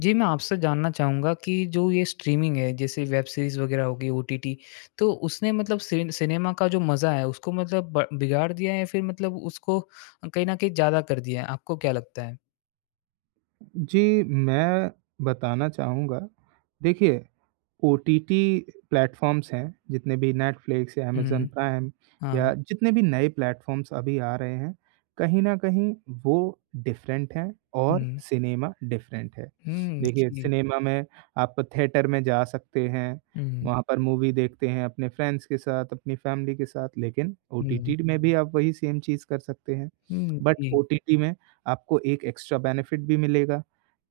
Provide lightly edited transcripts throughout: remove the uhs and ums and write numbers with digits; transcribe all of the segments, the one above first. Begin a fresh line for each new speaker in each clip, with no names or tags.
जी, मैं आपसे जानना चाहूँगा कि जो ये स्ट्रीमिंग है, जैसे वेब सीरीज़ वग़ैरह हो गई ओटीटी, तो उसने मतलब सिनेमा का जो मज़ा है, उसको मतलब ब बिगाड़ दिया है या फिर मतलब उसको कहीं न कहीं ज़्यादा कर दिया है? आपको क्या लगता है?
जी, मैं बताना चाहूँगा। देखिए, ओटीटी प्लेटफ़ॉर्म्स हैं, जितने भी नेटफ्लिक्स या अमेज़न
हुँ,
प्राइम
हाँ।
या जितने भी नए प्लेटफ़ॉर्म्स अभी आ रहे हैं, कहीं न कहीं वो डिफ़रेंट हैं और
हुँ,
सिनेमा डिफ़रेंट है।
हुँ,
देखिए,
जी।
सिनेमा में आप थिएटर में जा सकते हैं,
हुँ,
वहाँ पर मूवी देखते हैं अपने फ्रेंड्स के साथ, अपनी फैमिली के साथ, लेकिन
हुँ,
ओटीटी में भी आप वही सेम चीज़ कर सकते हैं।
हुँ,
बट
जी।
ओटीटी में आपको एक एक्स्ट्रा बेनिफ़िट भी मिलेगा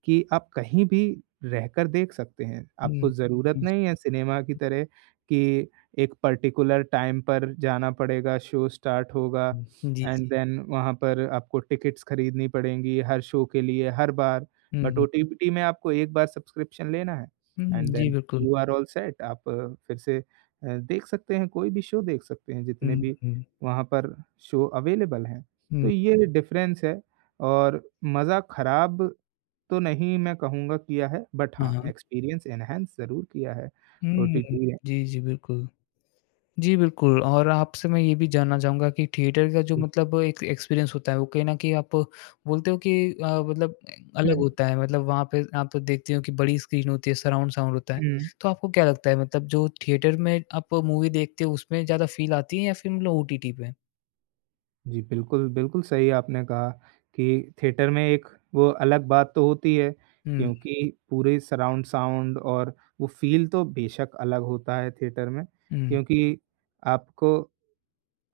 कि आप कहीं भी रहकर देख सकते हैं।
हुँ,
आपको हुँ। ज़रूरत
जी, जी,
नहीं है सिनेमा की तरह कि एक पर्टिकुलर टाइम पर जाना पड़ेगा, शो स्टार्ट होगा
हुँ, जी,
एंड
जी।
देन वहाँ पर आपको टिकट्स खरीदनी पड़ेंगी हर शो के लिए, हर बार। बट
हुँ,
ओटीटी में आपको एक बार सब्सक्रिप्शन लेना है
हुँ,
एंड
जी,
देन
बिल्कुल।
You are all set. आप फिर से देख सकते हैं, कोई भी शो देख सकते हैं, जितने
हुँ,
भी
हुँ,
वहाँ पर शो अवेलेबल हैं। तो
हुँ,
ये डिफ़रेंस है और मज़ा खराब तो नहीं मैं कहूँगा किया है, बट
हाँ,
हाँ,
हाँ।
एक्सपीरियंस एनहांस ज़रूर किया है
हुँ,
ओटीटी या
जी, जी, बिल्कुल। जी, बिल्कुल। और आपसे मैं ये भी जानना चाहूँगा कि थिएटर का जो मतलब एक एक्सपीरियंस होता है, वो कहीं न कहीं आप बोलते हो कि मतलब
हुँ,
अलग होता है, मतलब वहाँ पे आप देखते हो कि बड़ी स्क्रीन होती है, सराउंड साउंड होता है।
हुँ।
तो आपको क्या लगता है मतलब जो थिएटर में आप मूवी देखते हो, उसमें ज़्यादा फ़ील आती है या फिर मतलब ओटीटी पे?
जी, बिल्कुल, बिल्कुल सही आपने कहा कि थिएटर में एक वो अलग बात तो होती है
हुँ,
क्योंकि पूरे सराउंड साउंड और वो फ़ील तो बेशक अलग होता है थिएटर में
हुँ,
क्योंकि आपको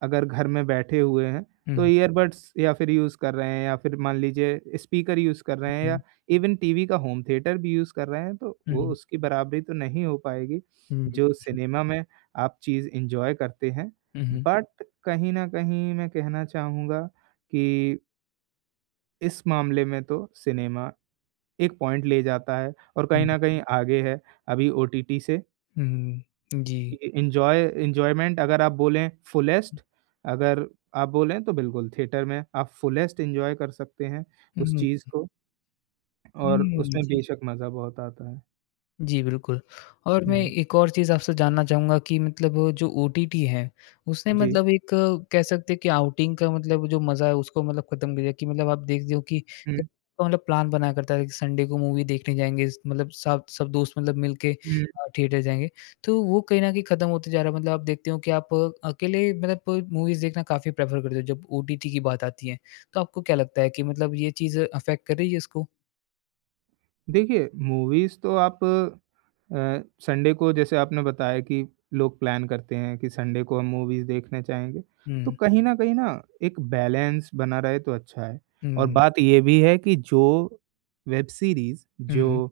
अगर घर में बैठे हुए हैं, तो
हुँ,
ईयरबड्स या फिर यूज़ कर रहे हैं या फिर मान लीजिए स्पीकर यूज़ कर रहे हैं या
हुँ,
इवन टीवी का होम थिएटर भी यूज़ कर रहे हैं, तो
हुँ,
वो
हुँ,
उसकी बराबरी तो नहीं हो पाएगी,
हुँ,
जो सिनेमा में आप चीज़ एन्जॉय करते हैं।
हुँ,
बट कहीं न कहीं मैं कहना चाहूँगा कि इस मामले में तो सिनेमा एक पॉइंट ले जाता है और कहीं न कहीं आगे है अभी ओटीटी से
हुँ, हुँ, जी।
ए एन्जॉय एन्जॉयमेंट अगर आप बोलें तो बिल्कुल थिएटर में आप फुलेस्ट एन्जॉय कर सकते हैं
हुँ,
उस
हुँ,
चीज़ को और उसमें
जी।
बेशक मज़ा बहुत आता है।
जी, बिल्कुल। और मैं
हुँ,
एक और चीज़ आपसे जानना चाहूँगा कि मतलब जो ओटीटी है, उसने
जी।
मतलब एक कह सकते हैं कि आउटिंग का मतलब जो मज़ा है उसको मतलब खत्म कर दिया कि मतलब आप देखते हो कि
हुँ,
तो मतलब प्लान बनाया करता है कि संडे को मूवी देखने जाएँगे इस मतलब सब सब दोस्त मतलब मिलके
हुँ।
थिएटर जाएँगे। तो वो कहीं न कहीं खत्म होते जा रहा है मतलब आप देखते हो कि आप अकेले मतलब मूवीज़ देखना काफ़ी प्रेफ़र करते हो जब ओटीटी की बात आती है। तो आपको क्या लगता है कि मतलब ये चीज़ अफ़ेक्ट कर रही है इसको?
देखिए मूवीज़ तो आप संडे को जैसे आपने बताया कि लोग प्लान करते हैं कि संडे को हम मूवीज़ देखने जाएँगे, तो
हुँ।
कहीं न कहीं ना एक बैलेंस बना रहे तो अच्छा है
हुँ,
और
हुँ।
बात ये भी है कि जो वेब सीरीज़
हुँ,
जो
हुँ।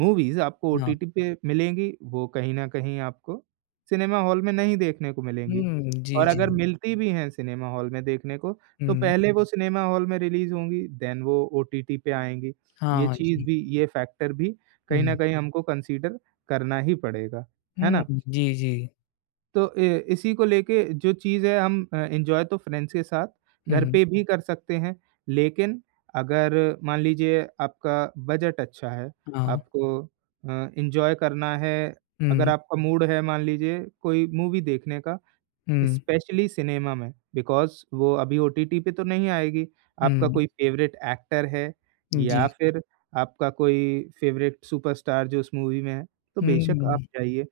मूवीज़ आपको
हाँ।
ओटीटी पे मिलेंगी, वो कहीं न कहीं आपको सिनेमा हॉल में नहीं देखने को मिलेंगी
हुँ, जी,
और
जी।
अगर मिलती भी हैं सिनेमा हॉल में देखने को, तो
हुँ,
पहले वो सिनेमा हॉल में रिलीज़ होंगी, देन वो ओटीटी पे आएँगी। ये
हाँ
चीज़
जी।
भी ये फैक्टर भी कहीं न
हुँ,
कहीं हमको कंसीडर करना ही पड़ेगा, है
हुँ,
ना?
जी, जी।
तो इसी को लेके जो चीज़ है हम एन्जॉय तो फ्रेंड्स के साथ घर
हुँ,
पे भी कर सकते हैं, लेकिन अगर मान लीजिए आपका बजट अच्छा है,
हाँ।
आपको एन्जॉय करना है, अगर
हुँ,
आपका मूड है मान लीजिए कोई मूवी देखने का,
हुँ,
स्पेशली सिनेमा में बिकॉज़ वो अभी ओटीटी पे तो नहीं आएगी। आपका
हुँ,
कोई फ़ेवरेट एक्टर है या
जी।
फिर आपका कोई फ़ेवरेट सुपरस्टार जो उस मूवी में है, तो बेशक आप
हुँ,
जाइए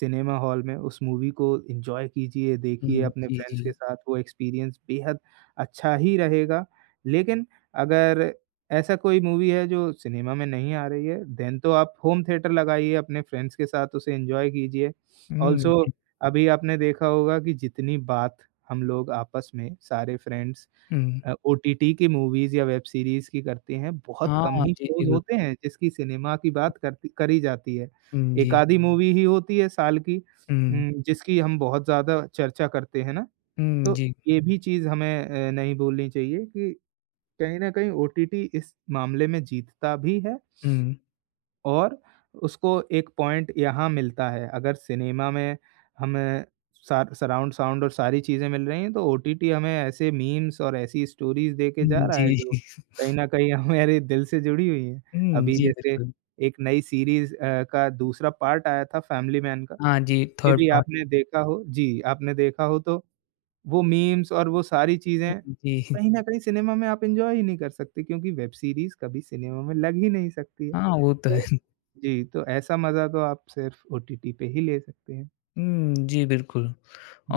सिनेमा हॉल में, उस मूवी को एन्जॉय कीजिए, देखिए
हुँ,
अपने
जी,
फ्रेंड्स के
जी।
साथ, वो एक्सपीरियंस बेहद अच्छा ही रहेगा। लेकिन अगर ऐसा कोई मूवी है जो सिनेमा में नहीं आ रही है, देन तो आप होम थिएटर लगाइए अपने फ्रेंड्स के साथ उसे एन्जॉय कीजिए।
हुँ,
ऑल्सो
जी।
अभी आपने देखा होगा कि जितनी बात हम लोग आपस में सारे फ्रेंड्स
हुँ,
ओटीटी की मूवीज़ या वेब सीरीज़ की करते हैं, बहुत कम
हाँ,
ही
जी, जी,
शोज़
बिल
होते हैं जिसकी सिनेमा की बात करती करी जाती है।
हुँ,
एक
जी।
आधी मूवी ही होती है साल की
हुँ,
जिसकी हम बहुत ज़्यादा चर्चा करते हैं ना,
हुँ,
तो
जी।
ये भी चीज़ हमें नहीं भूलनी चाहिए कि कहीं न कहीं ओटीटी इस मामले में जीतता भी है
हुँ,
और उसको एक पॉइंट यहाँ मिलता है, अगर सिनेमा में हमें सार सराउंड साउंड और सारी चीज़ें मिल रही हैं, तो ओटीटी हमें ऐसे मीम्स और ऐसी स्टोरीज़ दे के जा
हुँ,
रहा है,
जी।
जो कहीं न कहीं हमारे दिल से जुड़ी हुई हैं।
हुँ,
अभी
जी,
जैसे
बिल्कुल।
एक नई सीरीज़ का दूसरा पार्ट आया था फैमिली मैन का,
हाँ जी,
मे
थर्ड
बी
पार्ट
आपने देखा हो तो वो मीम्स और वो सारी चीज़ें,
हुँ, जी।
कहीं न कहीं सिनेमा में आप एन्जॉय ही नहीं कर सकते क्योंकि वेब सीरीज़ कभी सिनेमा में लग ही नहीं सकती है।
हाँ, वो तो
तो
है।
जी, तो ऐसा मज़ा तो आप सिर्फ़ ओटीटी पे ही ले सकते हैं।
हुँ, जी, बिल्कुल।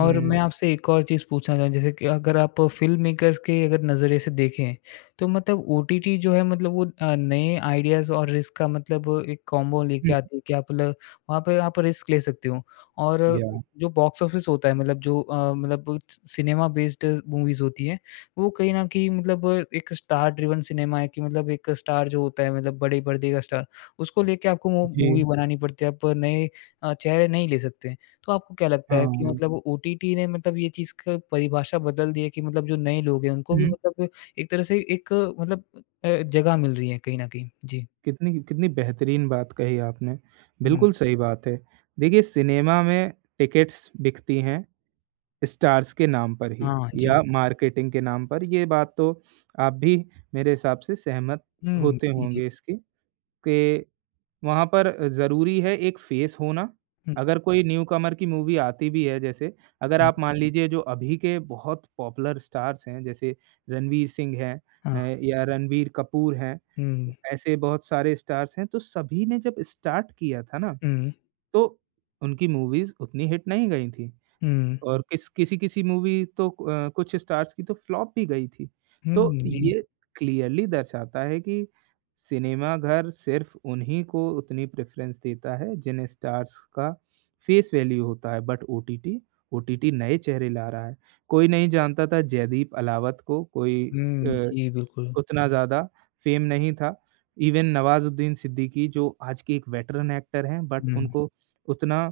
और मैं आपसे एक और चीज़ पूछना चाहूँ जैसे कि अगर आप फ़िल्म मेकर्स के अगर नज़रिए से देखें, तो मतलब ओटीटी जो है मतलब वो नए आइडियाज़ और रिस्क का मतलब एक कॉम्बो लेके
हुँ,
आती है कि आप मतलब वहाँ पे आप रिस्क ले सकते हो। और
याह
जो बॉक्स ऑफिस होता है मतलब जो मतलब सिनेमा बेस्ड मूवीज़ होती हैं, वो कहीं न कहीं मतलब एक स्टार ड्रिवन सिनेमा है कि मतलब एक स्टार जो होता है मतलब बड़े पर्दे का स्टार, उसको लेके आपको वो
जी,
मूवी बनानी पड़ती है, आप नए चेहरे नहीं ले सकते। तो आपको क्या लगता
हाँ,
है कि
हाँ।
मतलब ओटीटी ने मतलब ये चीज़ का परिभाषा बदल दी है कि मतलब जो नए लोग हैं उनको भी
हुँ,
मतलब एक तरह से एक मतलब जगह मिल रही है कहीं न कहीं? जी।
कितनी कितनी बेहतरीन बात कही आपने, बिल्कुल
हुँ।
सही बात है। देखिए सिनेमा में टिकट्स बिकती हैं स्टार्स के नाम पर ही
हाँ जी।
या मार्केटिंग के नाम पर, ये बात तो आप भी मेरे हिसाब से सहमत
हुँ,
होते
जी, जी।
होंगे इसकी। के वहाँ पर ज़रूरी है एक फ़ेस होना।
हुँ,
अगर कोई न्यू कमर की मूवी आती भी है जैसे, अगर
हुँ।
आप मान लीजिए जो अभी के बहुत पॉपुलर स्टार्स हैं, जैसे रणवीर सिंह हैं
हाँ।
या रणबीर कपूर हैं,
हुँ,
ऐसे बहुत सारे स्टार्स हैं, तो सभी ने जब स्टार्ट किया था ना,
हुँ,
तो उनकी मूवीज़ उतनी हिट नहीं गई थी।
हुँ।
और किसी-किसी मूवी तो कुछ स्टार्स की तो फ्लॉप भी गई थी।
हुँ,
तो
जी।
ये क्लियरली दर्शाता है कि सिनेमाघर सिर्फ़ उन्हीं को उतनी प्रेफ़रेंस देता है जिन्हें स्टार्स का फ़ेस वैल्यू होता है बट ओटीटी ओटीटी नए चेहरे ला रहा है। कोई नहीं जानता था जयदीप अलावत को, कोई
हुँ,
अ,
जी, बिल्कुल।
उतना ज़्यादा फ़ेम नहीं था। इवन नवाज़ुद्दीन सिद्दीकी जो आज के एक वेटरन एक्टर हैं बट
हुँ।
उनको उतना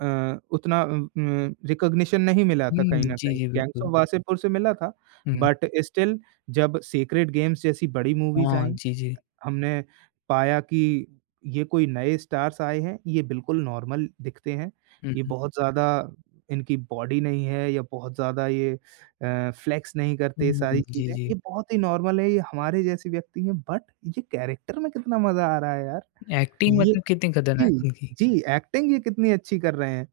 उतना रिकॉग्निशन नहीं मिला था
हुँ,
कहीं न
जी,
कहीं,
जी,
गैंग्स
बिल्कुल।
ऑफ वासेपुर से मिला था,
हुँ।
बट स्टिल जब सेक्रेड गेम्स जैसी बड़ी मूवीज़
हाँ,
आईं,
जी, जी।
हमने पाया कि ये कोई नए स्टार्स आए हैं, ये बिल्कुल नॉर्मल दिखते हैं,
हुँ,
ये
हुँ।
बहुत ज़्यादा इनकी बॉडी नहीं है या बहुत ज़्यादा ये फ्लेक्स नहीं करते सारी
हुँ, जी,
चीज़ें,
जी।
ये बहुत ही नॉर्मल है, ये हमारे जैसे व्यक्ति हैं, बट ये कैरेक्टर में कितना मज़ा आ रहा है यार।
एक्टिंग
ये
मतलब कितनी
जी,
खतरनाक उनकी।
जी, एक्टिंग ये कितनी अच्छी कर रहे हैं।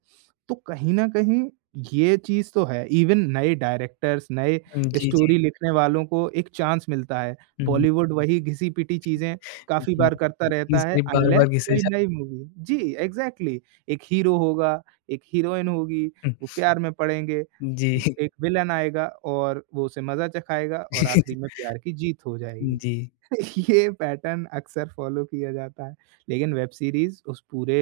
तो कहीं न कहीं ये चीज़ तो है, इवन नए डायरेक्टर्स, नए
हुँ, जी, जी।
स्टोरी लिखने वालों को एक चांस मिलता है।
हुँ,
बॉलीवुड वही घिसी-पिटी चीज़ें काफ़ी
जी।
बार करता
इसकी
रहता है
स्क्रिप्ट
अनलेस
बार-बार घिसे
कोई
जा
नई मूवी जी, एग्ज़ैक्टली एक हीरो होगा, एक हीरोइन होगी, वो प्यार में पड़ेंगे,
जी।
एक विलेन आएगा और वो उसे मज़ा चखाएगा और आखिरी में प्यार की जीत हो जाएगी।
जी।
ये पैटर्न अक्सर फॉलो किया जाता है, लेकिन वेब सीरीज़ उस पूरे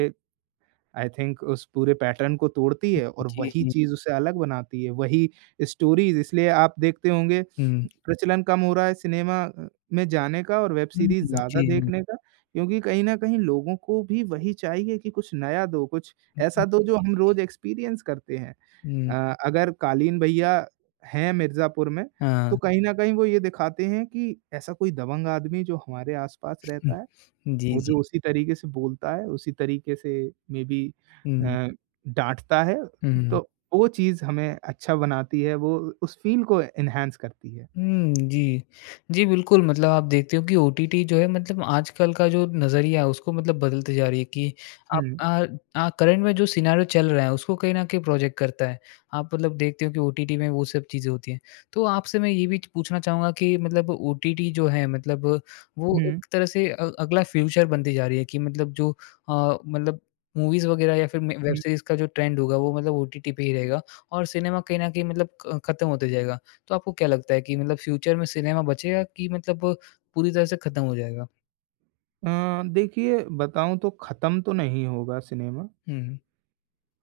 आई थिंक उस पूरे पैटर्न को तोड़ती है और
जी,
वही
जी।
चीज़ उसे अलग बनाती है, वही स्टोरीज़ इसलिए आप देखते होंगे
हुँ।
प्रचलन कम हो रहा है सिनेमा में जाने का और वेब
हुँ,
सीरीज़
जी,
ज़्यादा
जी।
देखने का, क्योंकि कहीं न कहीं लोगों को भी वही चाहिए कि कुछ नया दो, कुछ
हुँ,
ऐसा
हुँ।
दो जो हम रोज़ एक्सपीरियंस करते हैं।
हुँ,
अगर कालीन भैया हैं मिर्ज़ापुर में, तो
हाँ।
कहीं न कहीं वो ये दिखाते हैं कि ऐसा कोई दबंग आदमी जो हमारे आस-पास
हुँ।
रहता है,
जी,
वो
जी।
जो उसी तरीके से बोलता है, उसी तरीके से मे बी
हुँ,
अ, डाँटता है,
हुँ।
तो वो चीज़ हमें अच्छा बनाती है, वो उस फ़ील को एनहांस करती है।
हुँ, जी। जी, बिल्कुल मतलब आप देखते हो कि ओटीटी जो है मतलब आजकल का जो नज़रिया है उसको मतलब बदलते जा रही है कि आप
हुँ,
करंट में जो सिनेरियो चल रहा है उसको कहीं न कहीं प्रोजेक्ट करता है। आप मतलब देखते हो कि ओटीटी में वो सब चीज़ें होती हैं। तो आपसे मैं ये भी पूछना चाहूँगा कि मतलब ओटीटी जो है मतलब वो
हुँ,
एक तरह से अगला फ्यूचर बनती जा रही है कि मतलब जो मतलब मूवीज़ वगैरह या फिर में वेब
हुँ।
सीरीज़ का जो ट्रेंड होगा वो मतलब ओटीटी पे ही रहेगा और सिनेमा कहीं न कहीं मतलब क खत्म होते जाएगा। तो आपको क्या लगता है कि मतलब फ्यूचर में सिनेमा बचेगा कि मतलब पूरी तरह से खत्म हो जाएगा?
देखिए बताऊँ तो खत्म तो नहीं होगा सिनेमा
हुँ।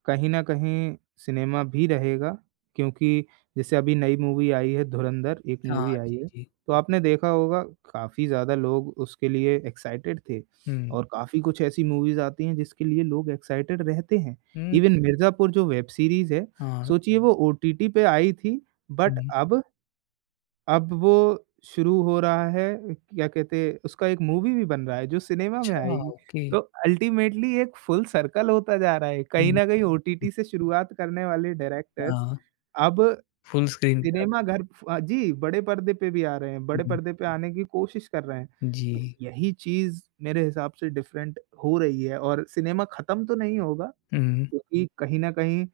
कहीं न कहीं सिनेमा भी रहेगा, क्योंकि जैसे अभी नई मूवी आई है धुरंधर, एक
हाँ,
मूवी आई
जी,
है,
जी।
तो आपने देखा होगा काफ़ी ज़्यादा लोग उसके लिए एक्साइटेड थे
हुँ,
और काफ़ी कुछ ऐसी मूवीज़ आती हैं जिसके लिए लोग एक्साइटेड रहते हैं।
हुँ,
इवन मिर्ज़ापुर जो वेब सीरीज़ है,
हाँ,
सोचिए वो ओटीटी पे आई थी बट
हुँ।
अब वो शुरू हो रहा है, क्या कहते हैं, उसका एक मूवी भी बन रहा है जो सिनेमा में
अच्छा,
आएगी।
ओके।
तो अल्टीमेटली एक फुल सर्कल होता जा रहा है। कहीं
हुँ,
न कहीं
हुँ,
ओटीटी से शुरुआत करने वाले डायरेक्टर्स
हाँ,
अब
फुल स्क्रीन पे अब
सिनेमा घर जी, बड़े पर्दे पे भी आ रहे हैं, बड़े
हुँ,
पर्दे पे आने की कोशिश कर रहे हैं।
जी।
तो यही चीज़ मेरे हिसाब से डिफरेंट हो रही है और सिनेमा खत्म तो नहीं होगा
हुँ,
क्योंकि कहीं न कहीं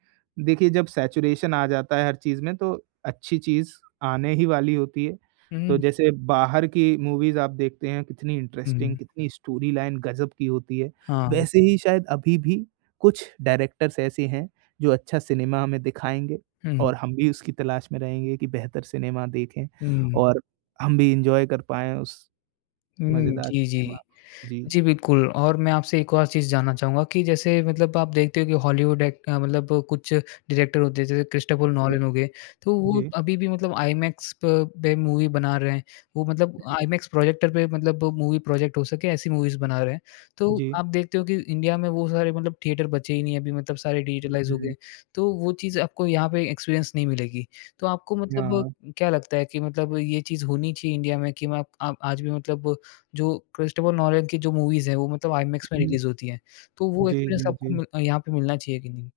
देखिए जब सैचुरेशन आ जाता है हर चीज़ में तो अच्छी चीज़ आने ही वाली होती है। तो
हुँ,
जैसे बाहर की मूवीज़ आप देखते हैं कितनी इंटरेस्टिंग,
हुँ,
कितनी स्टोरी लाइन गज़ब की होती है।
हाँ,
वैसे ही शायद अभी भी कुछ डायरेक्टर्स ऐसे हैं जो अच्छा सिनेमा हमें दिखाएँगे
हुँ,
और हम भी उसकी तलाश में रहेंगे कि बेहतर सिनेमा देखें
हुँ,
और हम भी एन्जॉय कर पाएँ उस
हुँ,
मज़ेदार
जी,
सिनेमा
जी।
को। जी,
जी, बिल्कुल। और मैं आपसे एक और चीज़ जानना चाहूँगा कि जैसे मतलब आप देखते हो कि हॉलीवुड मतलब कुछ डायरेक्टर होते हैं, जैसे क्रिस्टोफर
जी,
नॉलन हो गए, तो वो
जी,
अभी भी मतलब आईमैक्स प पे मूवी बना रहे हैं। वो मतलब
जी,
आईमैक्स प्रोजेक्टर पे मतलब मूवी प्रोजेक्ट हो सके, ऐसी मूवीज़ बना रहे हैं। तो
जी।
आप देखते हो कि इंडिया में वो सारे मतलब थिएटर बचे ही नहीं अभी मतलब सारे
हुँ,
डिजिटलाइज़ हो
हुँ,
गए। तो वो चीज़ आपको यहाँ पे एक्सपीरियंस नहीं मिलेगी। तो आपको मतलब
हाँ।
क्या लगता है कि मतलब ये चीज़ होनी चाहिए इंडिया में कि मैं आप आज भी मतलब जो क्रिस्टोफर नोलन की जो मूवीज़ हैं, वो मतलब आईमैक्स में रिलीज़ होती हैं। तो वो
जी,
एक्सपीरियंस
जी,
आपको
जी।
मिल यहाँ पे मिलना चाहिए कि नहीं?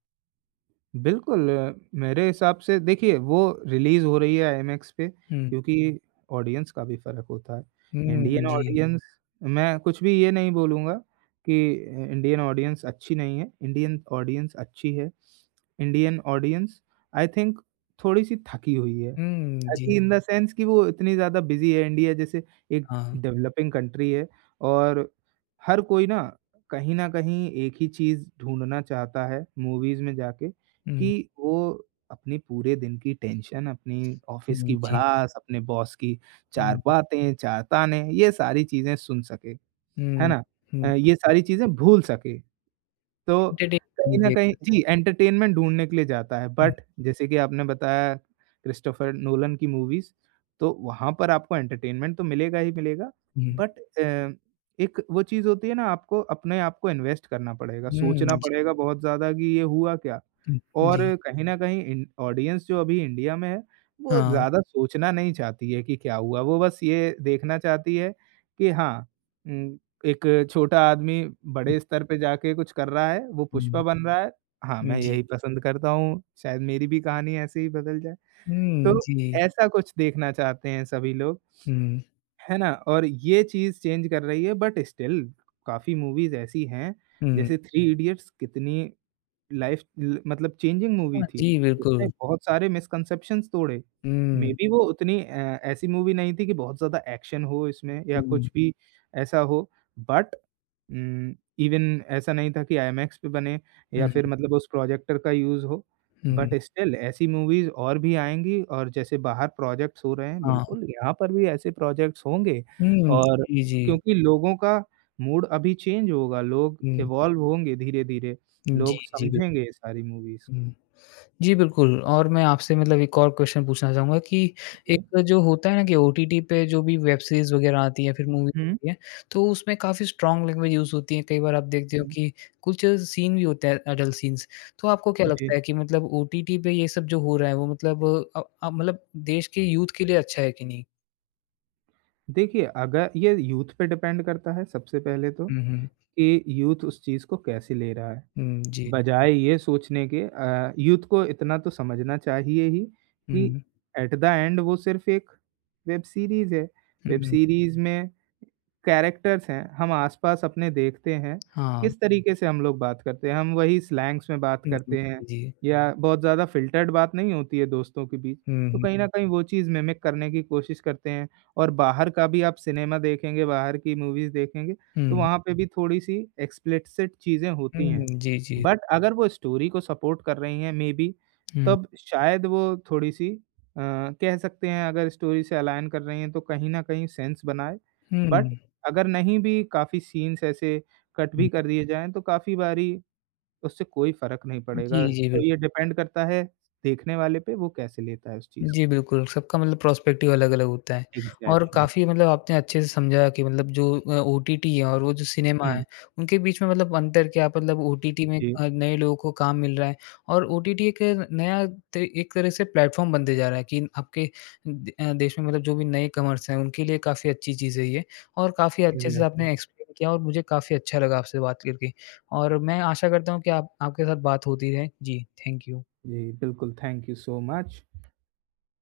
बिल्कुल, मेरे हिसाब से देखिए वो रिलीज़ हो रही है आईमैक्स पे
हुँ।
क्योंकि ऑडियंस का भी फ़र्क होता है। इंडियन
हुँ,
हुँ।
जी।
ऑडियंस मैं कुछ भी ये नहीं बोलूँगा कि इंडियन ऑडियंस अच्छी नहीं है, इंडियन ऑडियंस अच्छी है। इंडियन ऑडियंस आई थिंक थोड़ी-सी थकी हुई है।
हुँ, जी।
ताकि इन द सेंस कि वो इतनी ज़्यादा बिज़ी है, इंडिया जैसे एक
हाँ।
डेवलपिंग कंट्री है और हर कोई ना कहीं न कहीं एक ही चीज़ ढूँढना चाहता है मूवीज़ में जाके
हुँ,
कि वो अपने पूरे दिन की टेंशन, अपनी ऑफ़िस की
हुँ, जी।
भड़ास, अपने बॉस की 4
हुँ,
बातें, 4 ताने, ये सारी चीज़ें सुन सके, है
हुँ,
ना?
हुँ।
ये सारी चीज़ें भूल सके। तो कहीं
एंटरटेन
न
जी, एक
कहीं
तरह से।
जी, एंटरटेनमेंट ढूँढने के लिए जाता है
हुँ,
बट जैसे कि आपने बताया क्रिस्टोफर नोलन की मूवीज़, तो वहाँ पर आपको एंटरटेनमेंट तो मिलेगा ही मिलेगा
हुँ।
बट एक वो चीज़ होती है ना आपको अपने आप को इन्वेस्ट करना पड़ेगा,
हुँ,
सोचना
जी।
पड़ेगा बहुत ज़्यादा कि ये हुआ क्या?
हुँ,
और
जी।
कहीं न कहीं इन ऑडियंस जो अभी इंडिया में है, वो
हाँ।
ज़्यादा सोचना नहीं चाहती है कि क्या हुआ, वो बस ये देखना चाहती है कि हाँ उम, एक छोटा आदमी बड़े स्तर पे जाके कुछ कर रहा है, वो पुष्पा
हुँ,
बन रहा है, हाँ, मैं
हुँ, जी।
यही पसंद करता हूँ, शायद मेरी भी कहानी ऐसे ही बदल जाए।
हुँ,
तो
जी।
ऐसा कुछ देखना चाहते हैं सभी लोग,
हुँ,
है ना? और ये चीज़ चेंज कर रही है बट स्टिल काफ़ी मूवीज़ ऐसी हैं,
हुँ।
जैसे थ्री इडियट्स कितनी लाइफ ल मतलब चेंजिंग मूवी
हाँ
थी।
जी,
उसने
बिल्कुल।
बहुत सारे मिसकंसेप्शंस तोड़े।
हुँ,
मेबी वो उतनी ऐसी मूवी नहीं थी कि बहुत ज़्यादा एक्शन हो इसमें या
हुँ,
कुछ भी ऐसा हो। बट उम, इवन ऐसा नहीं था कि आईमैक्स पे बने या
हुँ,
फिर मतलब उस प्रोजेक्टर का यूज़ हो। बट
हुँ।
स्टिल ऐसी मूवीज़ और भी आएँगी और जैसे बाहर प्रोजेक्ट्स हो रहे हैं,
हाँ।
बिल्कुल यहाँ पर भी ऐसे प्रोजेक्ट्स होंगे
हुँ,
और
जी, जी।
क्योंकि लोगों का मूड अभी चेंज होगा, लोग
हुँ,
इवॉल्व होंगे धीरे-धीरे।
जी,
लोग
जी, बिल्कुल।
समझेंगे ये सारी मूवीज़ को।
हुँ। जी, बिल्कुल। और मैं आपसे मतलब एक और क्वेश्चन पूछना चाहूँगा कि
जी।
एक जो होता है ना कि ओटीटी पे जो भी वेब सीरीज़ वग़ैरह आती है, फिर मूवी
हुँ,
आती है, तो उसमें काफ़ी स्ट्रॉन्ग लैंग्वेज यूज़ होती है। कई बार आप देखते हो
हुँ,
कि कुछ सीन भी होते हैं एडल्ट सीन्स। तो आपको क्या
जी।
लगता है कि मतलब ओटीटी पे ये सब जो हो रहा है वो मतलब अ मतलब देश के यूथ के लिए अच्छा है कि नहीं?
देखिए, अगर ये यूथ पे डिपेंड करता है सबसे पहले तो
हुँ, हुँ।
कि यूथ उस चीज़ को कैसे ले रहा है।
हुँ, जी।
बजाय ये सोचने के यूथ को इतना तो समझना चाहिए ही कि
हुँ,
एट द एंड वो सिर्फ़ एक वेब सीरीज़ है। वेब
हुँ।
सीरीज़ में कैरेक्टर्स हैं, हम आस-पास अपने देखते हैं, किस
हाँ।
हुँ। तरीके से हम लोग बात करते हैं। हम वही स्लैंग्स में बात
हुँ,
करते
हुँ,
हैं
जी।
या बहुत ज़्यादा फ़िल्टर्ड बात नहीं होती है दोस्तों के बीच,
हुँ,
तो
हुँ।
कहीं न हुँ। कहीं वो चीज़ मिमिक करने की कोशिश करते हैं और बाहर का भी आप सिनेमा देखेंगे, बाहर की मूवीज़ देखेंगे, तो
हुँ।
वहाँ पे भी थोड़ी-सी एक्सप्लिसिट चीज़ें होती
हुँ,
हैं।
जी, जी।
बट अगर वो स्टोरी को सपोर्ट कर रही हैं मेबी
हुँ।
तब शायद वो थोड़ी-सी अ, कह सकते हैं अगर स्टोरी से अलाइन कर रही हैं, तो कहीं न कहीं सेंस बनाए। बट
हुँ।
अगर नहीं भी काफ़ी सीन्स ऐसे कट भी
हुँ।
कर दिए जाएँ, तो काफ़ी बारी उससे कोई फ़र्क नहीं
जी,
पड़ेगा।
जी,
तो
बिल्कुल।
ये डिपेंड करता है देखने वाले पे, वो कैसे लेता है उस चीज़ को।
जी, बिल्कुल, सबका मतलब पर्सपेक्टिव अलग-अलग होता है और
एग्ज़ैक्टली
काफ़ी मतलब आपने अच्छे से समझाया कि मतलब जो ओटीटी है और वो जो सिनेमा
हुँ,
है, उनके बीच में मतलब अंतर क्या मतलब ओटीटी में
जी,
नए लोगों को काम मिल रहा है और ओटीटी एक नया त एक तरह से प्लेटफ़ॉर्म बनते जा रहा है कि आपके देश में मतलब जो भी नए कमर्स हैं, उनके लिए काफ़ी अच्छी चीज़ है ये और काफ़ी अच्छे से
एग्ज़ैक्टली।
आपने एक्सप्लेन किया और मुझे काफ़ी अच्छा लगा आपसे बात करके और मैं आशा करता हूँ कि आप आपके साथ बात होती रहे। जी, थैंक यू।
जी, बिल्कुल, थैंक यू सो मच।